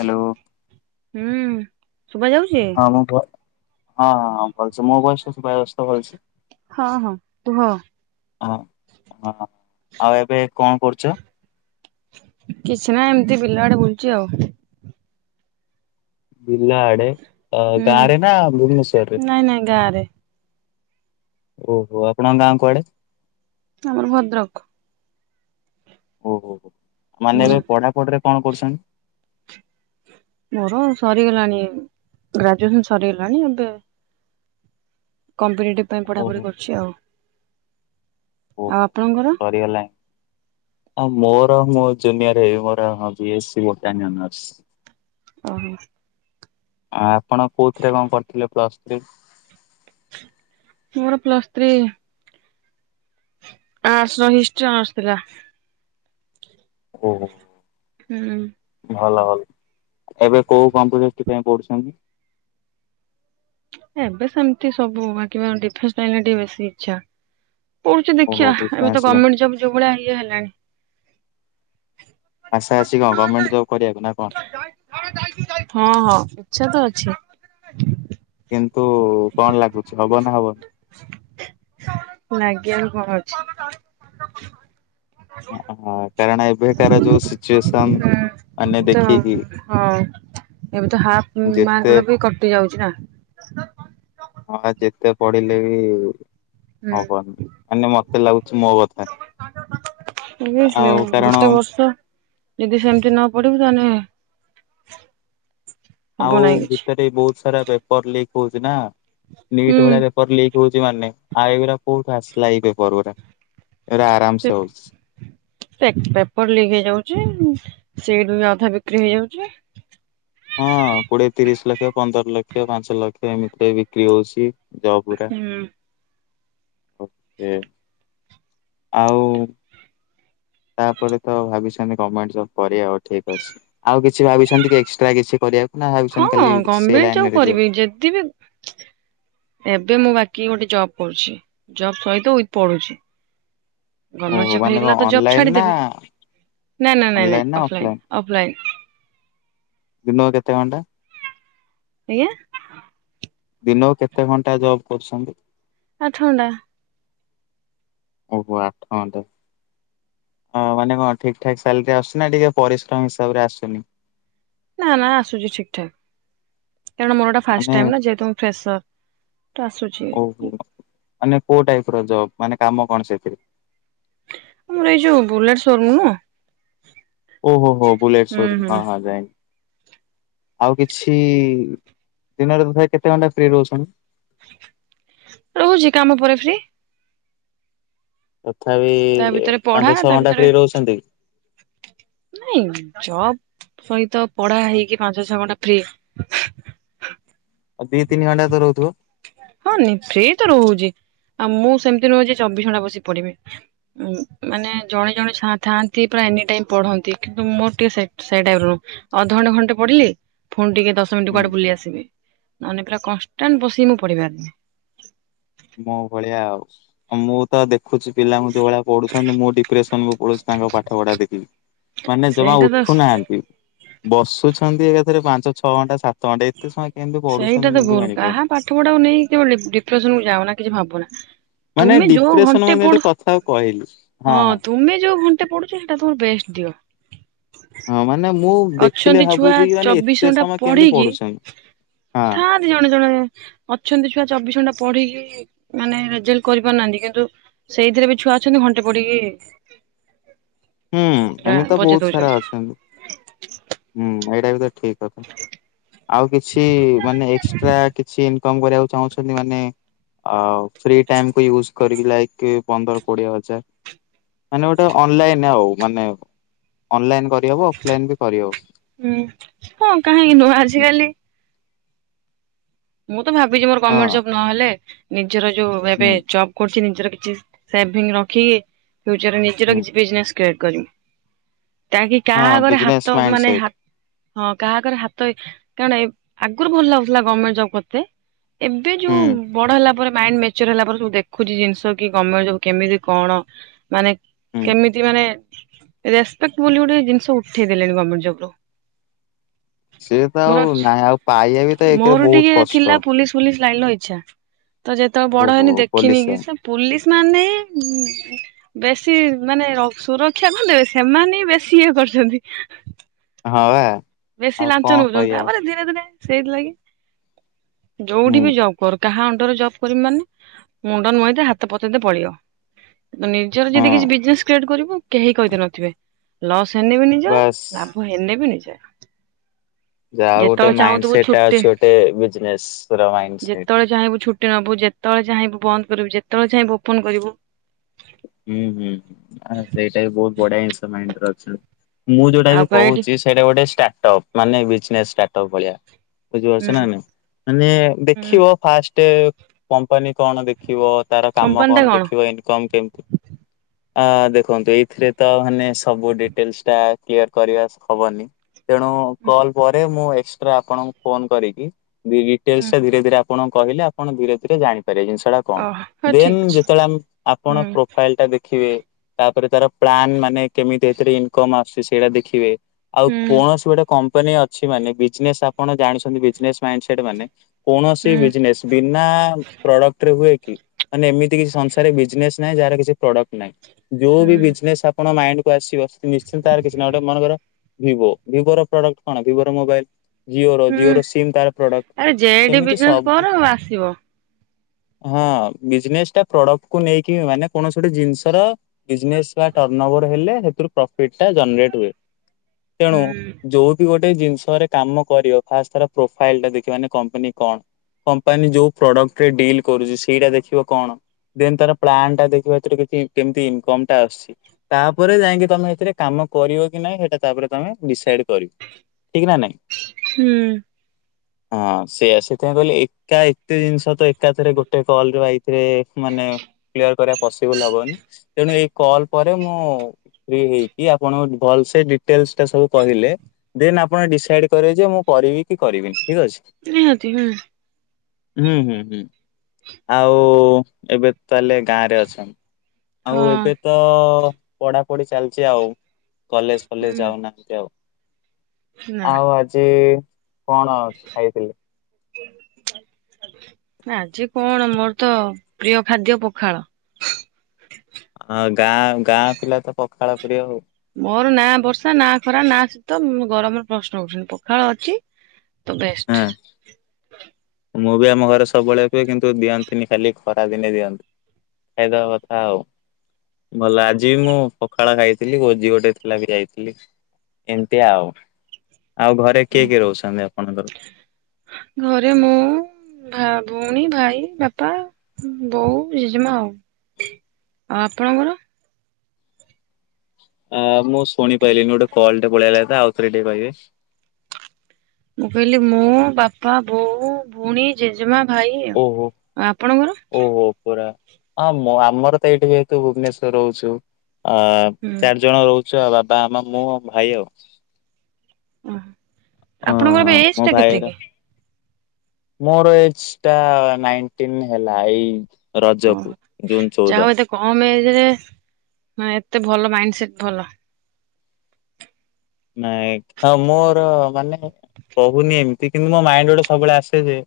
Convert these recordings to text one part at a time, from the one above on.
Hello. ହୁଁ ଶୁଭ ଯାଉଛି? ହଁ ହଁଁ ଭଲସେ ମ ଭଏସ୍ ଶୁବା ଯାଉ ହଁ ହଁ କୁହ। ହଁ ହଁ ହଁ ଆଉ ଏବେ କଣ କରୁଚ? କିଛି ନାଇଁ ଏମିତି ବିଲ ଆଡେ ବୁଲୁଛି ଆଉ। ବିଲ ଆଡେ ଅ ହୁଁ ଗାଁ ରେ ନା ଭୁବନେଶ୍ଵରରେ? ନାଇଁ ନାଇଁ ଗାଁ ରେ। ଓହୋ ଆପଣଙ୍କ ଗାଁ କୁଆଡେ। ଆମର ଭଦ୍ରକ। ଓହୋ ହୋ ମାନେ ହୁଁ ଏବେ ପଢାପଢିରେ କଣ କରୁଛନ୍ତି? ମୋର ସରିଗଲାଣି ଗ୍ରାଜୁଏସନ ସରିଗଲାଣି ଏବେ। କମ୍ପିଟେଟିଭ ପାଇଁ ଓହୋ ପଢାପଢି କରୁଛି ଆଉ। ଉଃ ଆଉ ଆପଣଙ୍କର? ସରିଗଲା। ମୋର ମୁଁ ଜୁନିୟର ହେବି ମୋର ବି ଏସ୍ ସି [unintelligible] ଓହ ଆ ଆପଣ କୋଉଥିରେ କଣ କରିଥିଲେ ପ୍ଲସ୍ ଥ୍ରୀ? ମୋର ପ୍ଲସ୍ ଥ୍ରୀ। ଆଟ୍ସ ର ହିଷ୍ଟ୍ରି ଆସ୍ ଥିଲା। ଓହୋ। ହୁଁଁ। ଭଲ ଭଲ ଏବେ କୋଉ କମ୍ପିଟିଟେଭ୍ ପାଇଁ ପଢୁଛନ୍ତି? ଏବେ ସେମିତି ସବୁ ବାକି ମୋର ଡିଫେନ୍ସ ଲାଇନ୍ ରେ ଟିକେ ବେଶୀ ଇଚ୍ଛା। ପଢୁଚି ଓହୋ ଦେଖିବା ଏବେ ତ ଡିଫେନ୍ସ ଲାଇନ୍ ଗମେଣ୍ଟ ଜବ୍ ଯୋଉ ଭଳିଆ ଇଏ ହେଲାଣି। ଆସା ଆସି କ ଗମେଣ୍ଟ ଜବ କରିବାକୁ ନା କଣ। ହଁ ହଁ ଇଛା ତ ଅଛି। କିନ୍ତୁ କଣ ଲାଗୁଛି ହବ ନା ହବନି। ନାଗିବ ର କଣ ଅଛି। ହଁ କାରଣ ଏବେକାର ଯୋଉ ସିଚୁଏସନ। ମାନେ ତମ୍ ଦେଖିକି ହଁ ଏବେ ତ ହା ଯେତେ ମାର୍କ ର ବି କଟି ଯାଉଛି ନା। ହଁ ପା ଯେତେ ପଢିଲେ ବି ହୁଁ। ହବନି ମାନେ ମତେ ଲାଗୁଛି ମୋ କଥା। ତମେ ବି ସେୟା ଆଉ କାରଣ ଗୋଟେ ବର୍ଷ। ଯଦି ସେମିତି ନ ପଢିବୁ ତାହେନେ ଆଉ ଭିତରେ ବହୁତ ସାରା ପେପର ଲିକ୍ ହଉଛି ନା ହୁଁ ନିଟ୍ ଭଳିଆ ପେପର ଲିକ୍ ହୋଉଚି ମାନେ ଆଉ ଏଗୁରା କୋଉଠୁ ଆସିଲା ଏଇ ପେପର୍ ଗୂରା ଏରା ଆରାମ ସେ ହୋଉଛି। ପେ ପେପର ଲିକ ହେଇଯାଉଚି ସିଟ୍ ବି ଅଧା ବିକ୍ରି ହେଇଯାଉଚି। ହଁ କୋଡିଏ ତିରିଶ୍ ଲକ୍ଷ, ପନ୍ଦର ଲକ୍ଷ, ପାଞ୍ଚ ଲକ୍ଷ, ଏମିତିରେ ବି ବିକ୍ରି ହୋଉଛି। ଜବ ଉରା ହୁଁ। ଓକେ। ଆଉ ତାପରେ ତ ଭାବିଛନ୍ତି ଗମେଣ୍ଟ ଜବ୍ କରିବା ଆଉ ଠିକ୍ ଅଛି। ଆଉ କିଛି ଭାବିଛନ୍ତି କି ଏକ୍ସଟ୍ରା କିଛି କରିବାକୁ ନା ହଁ ଭାବିଛନ୍ତି ଖାଲି ସେଇ ଗଭର୍ଣମେଣ୍ଟ ଜବ୍ ଲାଇନରେ ଯିବ? କରିବି ଯଦି ବି ଏବେ ମୁଁ ବାକି ଗୋଟେ ଜବ୍ କରୁଛି ଜବ୍ ସହିତ ୱିଥ୍ ପଢୁଛି। ଗମେଣ୍ଟ ଓହୋ ଜବ ମାନେ କଣ ହେଇଗଲା ତ ଜବ ଅନଲାଇନ ନା ଛାଡ଼ିଦେବି ନାଇଁ ନାଇଁ ନାଇଁ ନାଇଁ ଅନଲାଇନ ନା ଅଫଲାଇନ୍ ଅଫଲାଇନ ଅଫ୍ଲାଇନ୍। ଦିନକୁ କେତେ ଘଣ୍ଟା? ଆଜ୍ଞା? ଦିନକୁ କେତେ ଘଣ୍ଟା ଜବ କରୁଛନ୍ତି? ଆଠ ଘଣ୍ଟା। ଓହୋ ଆଠ ଘଣ୍ଟା। ହଁ ମାନେ କଣ ଠିକ ଠାକ୍ ସାଲେରୀ ଆସୁଚି ନା ଟିକେ ପରିଶ୍ରମ ହିସାବରେ ଆସୁନି? ନା ନା ଆସୁଚି ଠିକ୍ ଠାକ୍। କାରଣ ମୋର ଏଟା ଫାଷ୍ଟ ମାନେ ଟାଇମ୍ ନା ଯେହେତୁ ମୁଁ ଫ୍ରେସର ତ ଆସୁଚି। ଓହୋ ମାନେ କୋଉ ଟାଇପର ଜବ୍ ମାନେ କାମ କଣ ସେଇଥିରେ? ଆମର ଏଇ ଯୋଉ ବୁଲେଟ୍ ସୋରୁୁମ୍ ନୁହଁ ଓହୋ ହୋ ବୁଲେଟ୍ ହୁଁ ସୋରୁମ୍ ହଁ ହୁଁ ହଁ ଜାଇଁଲି। ଆଉ କିଛି ଦିନରେ ତଥାପି କେତେ ଘଣ୍ଟା ଫ୍ରି ରହୁଛନ୍ତି? ରହୁଚି କାମ ପରେ ଫ୍ରି। ତଥାପି ତା ଭିତରେ ପଢା ପାଞ୍ଚ ଛଅ ତା ଘଣ୍ଟା ଭିତରେ ଫ୍ରି ରହୁଛନ୍ତି କି? ନାଇଁ ଜବ ସହିତ ପଢା ହେଇକି ପାଞ୍ଚ ଛଅ ଘଣ୍ଟା ଫ୍ରି ଆଉ ଦିଇ ତିନି ଘଣ୍ଟା ତ ରହୁଥୁବ। ହଁ ନି ଫ୍ରି ତ ରହୁଚି ଆଉ ମୁଁ ସେମତି ନୁହେଁ ଯିଏ ଚବିଶ ଘଣ୍ଟା ବସିକି ପଢ଼ିବି। ଉଁ ମାନେ ଜଣେ ଜଣେ ଛା ଥାଆନ୍ତି ପୁରା ଏନି ଟାଇମ୍ ପଢ଼ନ୍ତି କିନ୍ତୁ ମୋର ଟିକେ ସେଇ ସେଇ ଟାଇପର ନୁଅଁ ଅଧଘଣ୍ଟେ ଘଣ୍ଟେ ପଢ଼ିଲି ଫୁଣି ଟିକେ ଦଶ ଶ ମିନଟି ହୁଁ। କୁଆଡେ ବୁଲି ଆସିବି ନହେନେ ପୁରା କନଷ୍ଟାଣ୍ଟ ବସିକି ମୁଁ ପଢିପାରନି। ମୋ ଭଳିଆ ଆଉ। ଆଉ ମୁଁ ତ ଦେଖୁଚି ପିଲାଙ୍କୁ ଯୋଉ ଭଳିଆ ପଢୁଛନ୍ତି ମୁଁ ଡିପ୍ରେସନକୁୁ ପଳୋଉଛି ତାଙ୍କ ପାଠ ପଢା ଦେଖିକି। ମାନେ ଜମା ସେଇଟା ତ ଉଠୁନାହାନ୍ତି। ବସୁଛନ୍ତି ଏକାଥରେ ପାଞ୍ଚ ଛଅ ଘଣ୍ଟା ସାତ ଘଣ୍ଟା ଏତେ ସମୟ କେମତି ପଢୁଛନ୍ତି ସେଇଟା ତ ମୁଁ ବି ଭୁଲ ଜଣିପାରୁ କାହା ପାଠ ପଢାକୁ ନେଇକି କେବେ ଡି ଡିପ୍ରେସନକୁ ଯାଅନା କିଛି ଭାବନା ମାନେ ତୁମେ ଯୋଉ ଡିପ୍ରେସନ ଘଣ୍ଟେ ମାନେ ଗୋଟେ ପଢୁ କଥାକୁ କହିଲି ହଁଁ ହଁ। ତୁମେ ଯୋଉ ଘଣ୍ଟେ ପଢ଼ୁଚ ସେଇଟା ତମର ବେଷ୍ଟ ଦିଅ। ହଁ ମାନେ ମୁଁ ଦେଖିଲେ ଅଛନ୍ତି ଛୁଆ ଭାବୁଛି କି ମାନେ ଚବିଶ ଏତେ ଘଣ୍ଟା ସମୟ କେମିତି ପଢିକି ପଢୁଛନ୍ତି ହଁ। ଥାଆନ୍ତି ଜଣେ ଜଣେ ଅଛନ୍ତି ଛୁଆ ଚବିଶ ଘଣ୍ଟା ପଢିକି ମାନେ ରେଜଲ୍ଟ କରିପାରୁ ନାହାନ୍ତି କିନ୍ତୁ ସେଇଥିରେ ବି ଛୁଆ ଅଛନ୍ତି ଘଣ୍ଟେ ପଢିକି ହୁଁ ପୁରା ଏମତି ତ ବଜେଇ ବୋହୁତ ସାରା ଦଉଛନ୍ତି। ଅଛନ୍ତି। ହୁଁ ଏଇଟା ବି ତ ଠିକ କଥା ଆଉ କିଛି ମାନେ ଏକ୍ସଟ୍ରା କିଛି ଏମ୍ କମ୍ କରିବାକୁ ଚାହୁଁଛନ୍ତି ମାନେ ଆଉ ଫ୍ରି ଟାଇମକୁୁ ୟୁଜ କରିକି ଲାଇକ ପନ୍ଦର କୋଡିଏ ହଜାର ମାନେ ଗୋଟେ ଅନଲାଇନ ଆଉ ମାନେ ଅନଲାଇନ କରିହବ ଅଫଲାଇନ ବି କରିହବ। ହୁଁ ହଁ କାହିଁକି ନୁହେଁ ହୁଁ ଆଜିକାଲି ମୁଁ ତ ଭାବିଚି ମୋର ହଁ ଗଭର୍ଣମେଣ୍ଟ ଜବ୍ ନହେଲେ ନିଜର ଯୋଉ ଏବେ ହୁଁ ଜବ କରୁଚି ନିଜର କିଛି ସେଭିଙ୍ଗ ରଖିକି ଫ୍ୟୁଚରରେ ନିଜର ହୁଁ କିଛି ବିଜନେସ୍ କ୍ରିଏଟ୍ କରିମି କାହିଁକି ହଁ କାହା ଆଗରେ ବିଜନେସ ହାତ ମାଇଣ୍ଡ ମାନେ ସେଟ୍ ହା ହଁ କାହାକରେ ହାତ କାରଣ ଏ ଆଗରୁ ଭଲ ଲାଗୁଥିଲା ଗମେଣ୍ଟ ଜବ କେତେ। ଏବେ ହୁଁ ଯୋଉ ବଡ ହେଲା ପରେ ମାଇଣ୍ଡ ମେ ମାଚୁର୍ ହେଲା ପରେ ସବୁ ଦେଖୁଛି ଜିନିଷ କି ଗମେଣ୍ଟ ସବୁ କେମିତି କଣ ମାନେ ହୁଁ। କେମିତି ମାନେ ରେସପେକ୍ଟ ବୋଲି ଗୋଟେ ଜିନିଷ ଉଠେଇ ଦେଲେଣି ଗମେଣ୍ଟ ଜବ୍ ରୁ। ସେଏତ ମୋର ଆଉ ନାହିଁ ଆଉ ପାଇବା ବି ତ ଏକଥିରେ ବହୁତ କଷ୍ଟ। ପୁଲିସ୍‌ ଫୁଲିସ୍‌ ଲାଇନ ଇଚ୍ଛା ତ ଯେତେବେଳେ ବଡ ଓହୋ ହେଇନି ଦେଖିନି ପୋଲିସ କି ଲାଇନ ସେ ପୋଲିସ୍‌ ମାନେ ବେଶୀ ମାନେ ସୁରକ୍ଷା ଦେବେ ସେମାନେ ବେଶୀ ଇଏ କରୁଛନ୍ତି। ହଁବା। ବେଶୀ ଲାଞ୍ଚ ନଉଛନ୍ତି ତାପରେ ଧୀରେ ଧୀରେ ସେଇଥିଲାଗି ହୁଁ ଯୋଉଠି ବି ଜବ୍। କର କାହା ଅଣ୍ଡରେ ଜବ୍ କରିି ମାନେ ମୁଣ୍ଡ ନୁଆଇଁ ଦେ ହାତ ପତେଇଦେ ପଳେଇବ। ନିଜର ହଁ ଯଦି କିଛି ବିଜନେସ କ୍ରିଏଟ କରିବୁ କେହି କହିତେ ନଥିବେ ଲସ୍‌ ହେନେ ବି ନିଜ ବାସ୍। ହେଲେ ବି ନିିଜେ। ଯାହା ଗୋଟେ ମାଇଣ୍ଡ ସେଇଟା ଅଛି ଗୋଟେ ବିଜିନେସ୍‌ ର ମାଇଁଣ୍ଡସେଟ୍। ତ ଚାହିଁବୁ ଛୁ ଟେ ନବୁ ଯେତେବେଳେ ଚାହିଁବୁ ବନ୍ଦ କରିବୁ ଯେତେବେଳେ ଚାହିଁ ଓପନ୍‌ କରିବୁ। ହୁଁ ହୁଁ ସେଇଟା ବି ବହୁତ ବଢିଆ ଜିନିଷ ମାଇଣ୍ଡ ରେ ଅଛି। ମୁଁ ଯୋଉଟା ଆଉ ବି କଣ ଏଇଠି କହୁଛି ସେଇଟା ଗୋଟେ ଷ୍ଟାର୍ଟ ଅପ୍ ମାନେ ବିଜନେସ ଷ୍ଟାଟ ଅପ୍ ଭଳିଆ। ବୁଝିପାରୁଛ ହୁଁ ନା ନାଇଁ ମାନେ ହୁଁ ଦେଖିବ ଫାଷ୍ଟ କମ୍ପାନୀ କଣ ଦେ ଦେଖିବ ତାର କାମ କମ୍ପାନୀ ଟା କଣ ଦେଖିବ ଇନ୍‌କମ୍ କେମ୍ ଆ ଦେଖନ୍ତୁ ଏଇଥିରେ ତ ମାନେ ସବୁ ଡିଟେଲସ ଟା କ୍ଳିଅର କରିବା ହବନି। ତେଣୁ କଲ୍ ପରେ ମୁଁ ଏକ୍ସଟ୍ରା ଆପଣଙ୍କୁ ଫୋନ କରିକି ହୁଁ କେସ୍‌ଟା ହୁଁ ଧୀରେ ଧୀରେ ଆଣ କହିଲେ ଆପଣ ଧୀରେ ଧୀରେ ଜାଣିପାରିବା ଜିନିଷ। ସେଟା କଣ ଓହ ହଉ ଦେ ଠିକ ଅଛି ଯେତେବେଳେ ଆପଣ ହୁଁ ଫାଇଲ୍ ଟା ଦେଖିବେ ତାପରେ ତାର ପ୍ଲାନ ମାନେ କେମିତି ଏଥିରେ ଇନକମ୍ ଆସୁଛି ସେଇଟା ଦେଖିବେ। ଆଉ ହୁଁ କୌଣସି ଗୋଟେ କମ୍ପାନୀ ଅଛି ମାନେ ବିଜ୍‌ନେସ୍ ଆପଣ ଜାଣିଛନ୍ତି ବିଜ୍‌ନେସ୍‌ ମାଇଣ୍ଡ ସେଟ୍ ମାନେ କୌଣସି ହୁଁ ବିଜ୍‌ନେସ୍‌ ବିନା ପ୍ରଡକ୍ଟରେ ହୁଏ। କି ମାନେ ଏମିତି କିଛି ସଂସାରେ ବିଜ୍‌ନେସ୍‌ ନାଇଁ ଜାହାର କିଚି ଉତ୍ପାଦ ହୁଁ ନାହିଁ। କଣ ମାଇଣ୍ଡ କୁ ଆସିବ ନିଶ୍ଚିନ୍ତ କିଛି ନା ଗୋଟେ ମାନଙ୍କର ଭିବୋ ଭିବୋ ର ପ୍ରଡକ୍ଟ କଣ ଭିବୋ ର ମୋବାଇଲ୍ ଜିଓ ର ହୁଁ ଜିଓ ର ସିମ୍ ତାର ଆରେ ପ୍ରଡକ୍ଟ ଯେଠି ସେମିତି ବିଜନେସ କର ସବୁ ଆସିବ ହଁ ବିଜନେସ୍ ଟା ପ୍ରଡକ୍ଟ କୁ ନେଇକି ମାନେ କୌଣସି ଗୋଟେ ଜିନିଷର ବିଜନେସ୍ ବା ଟର୍ନଭର ହେଲେ ସେଥିରୁ ପ୍ରଫିଟ୍ ଟା ଜନଟ ହୁଏ। ତେଣୁ ହୁଁ ଯୋଉ ଗୋଟେ ଜିନିଷରେ କାମ କରିବା ଫାଷ୍ଟ ପ୍ରୋଫାଇଲ୍ ତ ଟା ଦେଖିବା କମ୍ପାନୀ କଣ? କମ୍ପାନୀ ଯୋଉ ପ୍ରଡକ୍ଟ ରେ ଡିଲ୍ କରୁଛି ସେଇଟା ଦେଖିବ କଣ ଦେନ୍ ତାର ପ୍ଲାନ୍ ଟା ଦେଖିବା ସେଥିରେ କିଛି କେମିତି ଇନକମ୍ ଟା ଆସୁଛି। ତାପରେ ଯାଇକି ତମେ ସେଥିରେ କାମ କରିବ କି ନାଇଁ ସେଟା ତାପରେ ତମେ ଡିସାଇଟ୍ କରିବ। ଠିକ୍ ନା ନାଇଁ। ହୁଁ। ହଁ ସେଇଆ ସେଥିପାଇଁ କହିଲେ ଏକା ଏତେ ଜିନିଷ ତ ଏକାଥରେ ଗୋଟେ କଲ୍ ୱାଇଥିରେ ମାନେ ଇଏ କରିବା ପିସିପୁଲ୍ ହବନି। ତେଣୁ ଏଇ କଲ ପରେ ମୁଁ ଫ୍ରି ହେଇକି ଆପଣ ଭଲ ସେ ଡିଟେଲସ୍ ଟା ସବୁ କହିଲେ। ଦେନ୍ ଆପଣ ଡିସାଇଡ୍‌ କରେ ଯେ ମୁଁ କରିବି କି କରିବିନି ଠିକ୍ ଅଛି। ନିହାତି ହୁଁ। ହୁଁ ହୁଁ ହୁଁ ଆଉ ଏବେ ତାହେଲେ ଗାଁ ରେ ଅଛନ୍ ଆଉ ହଁ ଏବେ ତ ପଢ଼ାପଢ଼ି ଚାଲିଛି ଆଉ। କଲେଜ୍‌ ଫଲେଜ୍‌ ହୁଁ ଯାଉନାହାନ୍ତି ଆଉ। ନା ଆଉ ଆଜି କଣ ଆସ ଖାଇଥିଲେ? ଆଜି କଣ ମୋର ତ ପ୍ରିୟ ଖାଦ୍ୟ ପଖାଳ ହଁ ଗାଁ ଗାଁ ପିଲା ତ ପଖାଳ ପ୍ରିୟ ଆଉ ମୋର ନା ବର୍ଷା ନା ଖରା ନା ଶୀତ ଉଁ ଗରମର ପ୍ରଶ୍ନ ଉଠୁନି ପଖାଳ ଅଛି। ତ ହଁ। ବେଷ୍ଟ। ମୁଁ ବି ଆମ ଘରେ ସବୁବେଳେ କୁହେ କିନ୍ତୁ ଦିଅନ୍ତିନି ଖାଲି ଖରା ଦିନେ ଦିଅନ୍ତି ଖାଇଦବା କଥା ଆଉ ଭଲ ଆଜି ବି ମୁଁ ପଖାଳ ଖାଇଥିଲି ଭୋଜି ଗୋଟେ ଥିଲା ବି ଯାଇଥିଲି। ଏମିତି ଆଉ ଆଉ ଘରେ କିଏ କିଏ ରହୁଛନ୍ତି ଆପଣଙ୍କର ଘରେ ମୁଁ ଭା ଭଉଣୀ, ଭାଇ, ବାପା, ବୋଉ, ଜେଜେମାଁ ଆଉ ଆଉ ଆପଣଙ୍କର? ଅ ମୁଁ ଶୁଣି ପାଇଲିନି ଗୋଟେ କଲ୍ ଟେ ପଳେଇ ଆଇଲା ତ ଆଉ ଥରେ ଟିକେ କହିବେ ମୁଁ କଇଲି ମୁଁ ବାପା ବୋଉ ଭଉଣୀ, ଜେଜେମା, ଭାଇ ଆ ଆପଣଙ୍କର? ଓ ପୁରା ଅ ମୁଁ ଆମର ତ ଏଇଠି ଯେହେତୁ ଭୁବନେଶ୍ୱରରେ ରହୁଛୁ ଆଁ ହୁଁ ଚାରି ଜଣ ରହୁଛୁ ଚୁ ଆଉ ବାପା ଆମ ମୁଁ ଭାଇ ଆଉ ଆଃ ଅ ଆପଣଙ୍କୁ ଏବେ ଏଜ୍ ମୋ ଟା କେତେ ଭାଇର କି? ମୋର ଏଜ ଟା ନାଇଣ୍ଟିନ୍ ହେଲା ଏଇ ଓହୋ ରଜକୁ ଜୁନ ଯାହା ଚଉଦ ହଉ ଏତେ କମ ଏଜରେ ମାନେ ଏତେ ଭଲ ମାଇଣ୍ଡ ସେଟ୍ ଭଲ। ନାଇ କ ହଁ ମୋର ମାନେ କହୁନି ଏମିତି କିନ୍ତୁ ମୋ ମାଇଣ୍ଡ ଗୋଟେ ସବୁବେଳେ ଆସେ ଯେ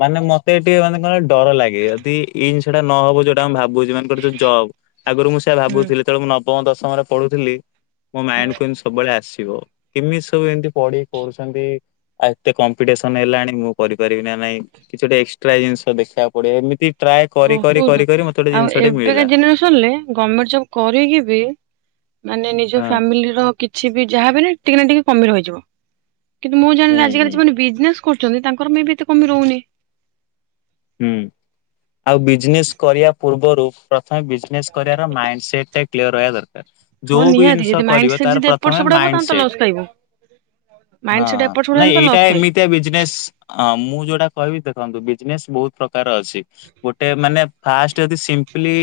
ମାନେ ମତେ ଏଠି ଟିକେ ମାନେ କଣ ଡର ଲାଗେ ଯଦି ଏଇ ଜିନିଷଟା ନହବ ଯୋଉଟା ମୁଁ ଭାବୁଛି ମାନଙ୍କର ଯୋଉ ଜବ୍ ଆଗରୁ ମୁଁ ସେଇଆ ହୁଁ ଭାବୁଥିଲି ଯେତେବେଳେ ମୁଁ ନବମ ଦଶମରେ ପଢୁଥିଲି ମୋ ମାଇଣ୍ଡ କୁ ହୁଁ ଏମିତି ସ ସବୁବେଳେ ଆସିବ କେମିତି ସବୁ ଏମତି ପଢିକି କରୁଛନ୍ତି। ଆଉ ଏତେ କମ୍ପିଟିସନ ହେଲାଣି ମୁଁ କରିପାରିବି ନା ନାଇଁ କିଛି ଗୋଟେ ଏକ୍ସଟ୍ରା ଜିନିଷ ଦେଖିବାକୁ ପଡିବ ଏମିତି ଟ୍ରାଏ କରି କରି କରି କରି ମତେ ଗୋଟେ ଜିନିଷ ଟେ ମିଳିଲା। ହେଲେ ଗର୍ମେଣ୍ଟ ଜବ କରିକି ବି ମାନେ ନିଜ ହଁ ଫ୍ୟାମିଲି ର କିଛି ବି ଯାହା ବି ହେଲେ ଟିକେ ନା ଟିକେ କମି ରହିଯିବ। କିନ୍ତୁ ମୁଁ ହୁଁ ଜାଣିଲି ଆଜିକାଲି ହୁଁ ଯୋଉମାନେ ବିଜନେସ୍ କରୁଚନ୍ତି ତାଙ୍କର ମେ ବି ଏତେ କମି ରହୁନି। ହୁଁ ଆଉ ବିଜନେସ୍ କରିବା ପୂର୍ବରୁ ପ୍ରଥମେ ବିଜନେସ୍ କରିବାର ମାଇଣ୍ଡ ସେଟ ଟା କ୍ଲିଅର ରହିବା ଦରକାର ହଁ ଯୋଉ ବି ନିହାତି ଜିନିଷ ଯଦି ମାଇଣ୍ଡ କରିବ ସେଟ ତାର ଯଦି ଏପଟ ପ୍ରଥମେ ସେପଟ ହବ ମାଇଣ୍ଡ ତାହେଲେ ତ ଲସ୍ ସେଟ ଖାଇବୁ ମାଇଣ୍ଡ ହଁ ସେଟ ଏପଟ ସେପଟ ହେଲେ ନାଇଁ ତ ଏଇଟା ଲସ୍ ଖାଇବୁ। ଏମିତିଆ ବିଜନେସ୍ ଅଁ ମୁଁ ଯୋଉଟା କହିବି ଦେଖନ୍ତୁ ବିଜନେସ୍ ବହୁତ ପ୍ରକାର ଅଛି ଗୋଟେ ମାନେ ଫାଷ୍ଟ ଯଦି ସିମ୍ପଲି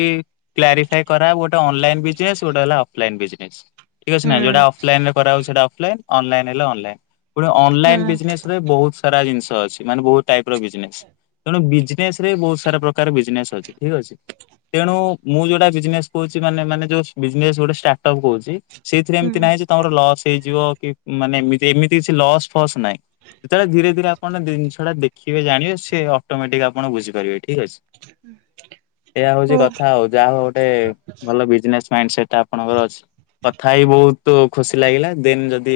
କ୍ଲାରିଫାଇ କରା ହବ ଗୋଟେ ଅନଲାଇନ୍ ବିଜନେସ୍ ଗୋଟେ ହେଲା ଅନଲାଇନ୍ ବିଜନେସ୍। ଠିକ ଅଛି ନା ହୁଁ। ଯୋଉଟା ଅଫଲାଇନ୍ ରେ କରାହଉଛି ସେଟା ଅଫଲାଇନ୍ ଅନଲାଇନ୍ ହେଲେ ଅନଲାଇନ୍ ପୁଣି ଅନଲାଇନ୍ ହୁଁ ବିଜନେସ୍ ବହୁତ ସାରା ଜିନିଷ ଅଛି ମାନେ ବହୁତ ଟାଇପ୍ ର ବିଜନେସ୍ ତେଣୁ ବିଜନେସ୍ ରେ ବହୁତ ସାରା ପ୍ରକାର ବିଜନେସ୍ ଅଛି ଠିକ ଅଛି। ତେଣୁ ମୁଁ ଯୋଉଟା ବିଜନେସ୍ କହୁଛି ମାନେ ମାନେ ଯଷ୍ଟ ବିଜନେସ୍ ଗୋଟେ ଷ୍ଟାଟଅପ୍ କହୁଛି। ସେଇଥିରେ ଏମିତି ନାହିଁ ହୁଁ ଯେ ତମର ଲସ୍ ହେଇଯିବ କି ମାନେ ଏମତି ଏମିତି କିଛି ଲସ୍ ଫସ୍ ନାହିଁ। ଯେତେବେଳେ ଧୀରେ ଧୀରେ ଆପଣ ଜିନିଷଟା ଦେଖିବେ ଜାଣିବେ ସେ ଅଟୋମେଟିକ୍ ଆପଣ ବୁଝିପାରିବେ। ଠିକ୍ ଅଛି। ଏହା ଓ ହଉଛି କଥା ଆଉ ଯାହା ହଉ ଗୋଟେ ଭଲ ବିଜନେସ୍ ମାଇଣ୍ଡ ସେଟା ଆପଣଙ୍କର ଅଛି। କଥା ହେଇ ବହୁତ ଖୁସି ଲାଗିଲା ଦିନ ଯଦି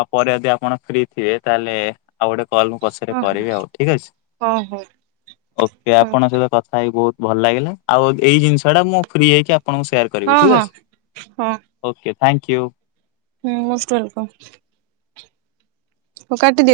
ଆଉ ପରେ ଯଦି ଆପଣ ଫ୍ରି ଥିବେ ତାହେଲେ ଆଉ ଗୋଟେ କଲ ମୁଁ ପଛରେ କରିବି ଆଉ ଠିକ ଅଛି। ହଁ ହଉ। ଓକେ ହଁ ଆପଣଙ୍କ ସହିତ କଥା ହେଇକି ବହୁତ ଭଲ ଲାଗିଲା ଆଉ ଏଇ ଜିନିଷ ଟା ମୁଁ ଫ୍ରି ହେଇକି ଆପଣଙ୍କୁ ସେୟାର କରିବି ହଁ ହଉ ହଉ ହଁ ଠିକ ଅଛି ହଁ ଓକ ଥ୍ୟାଙ୍କୟୁ। ହୁଁ ମୋଷ୍ଟ ୱେଲକମ୍। ଓ କାଟିଦିଅ।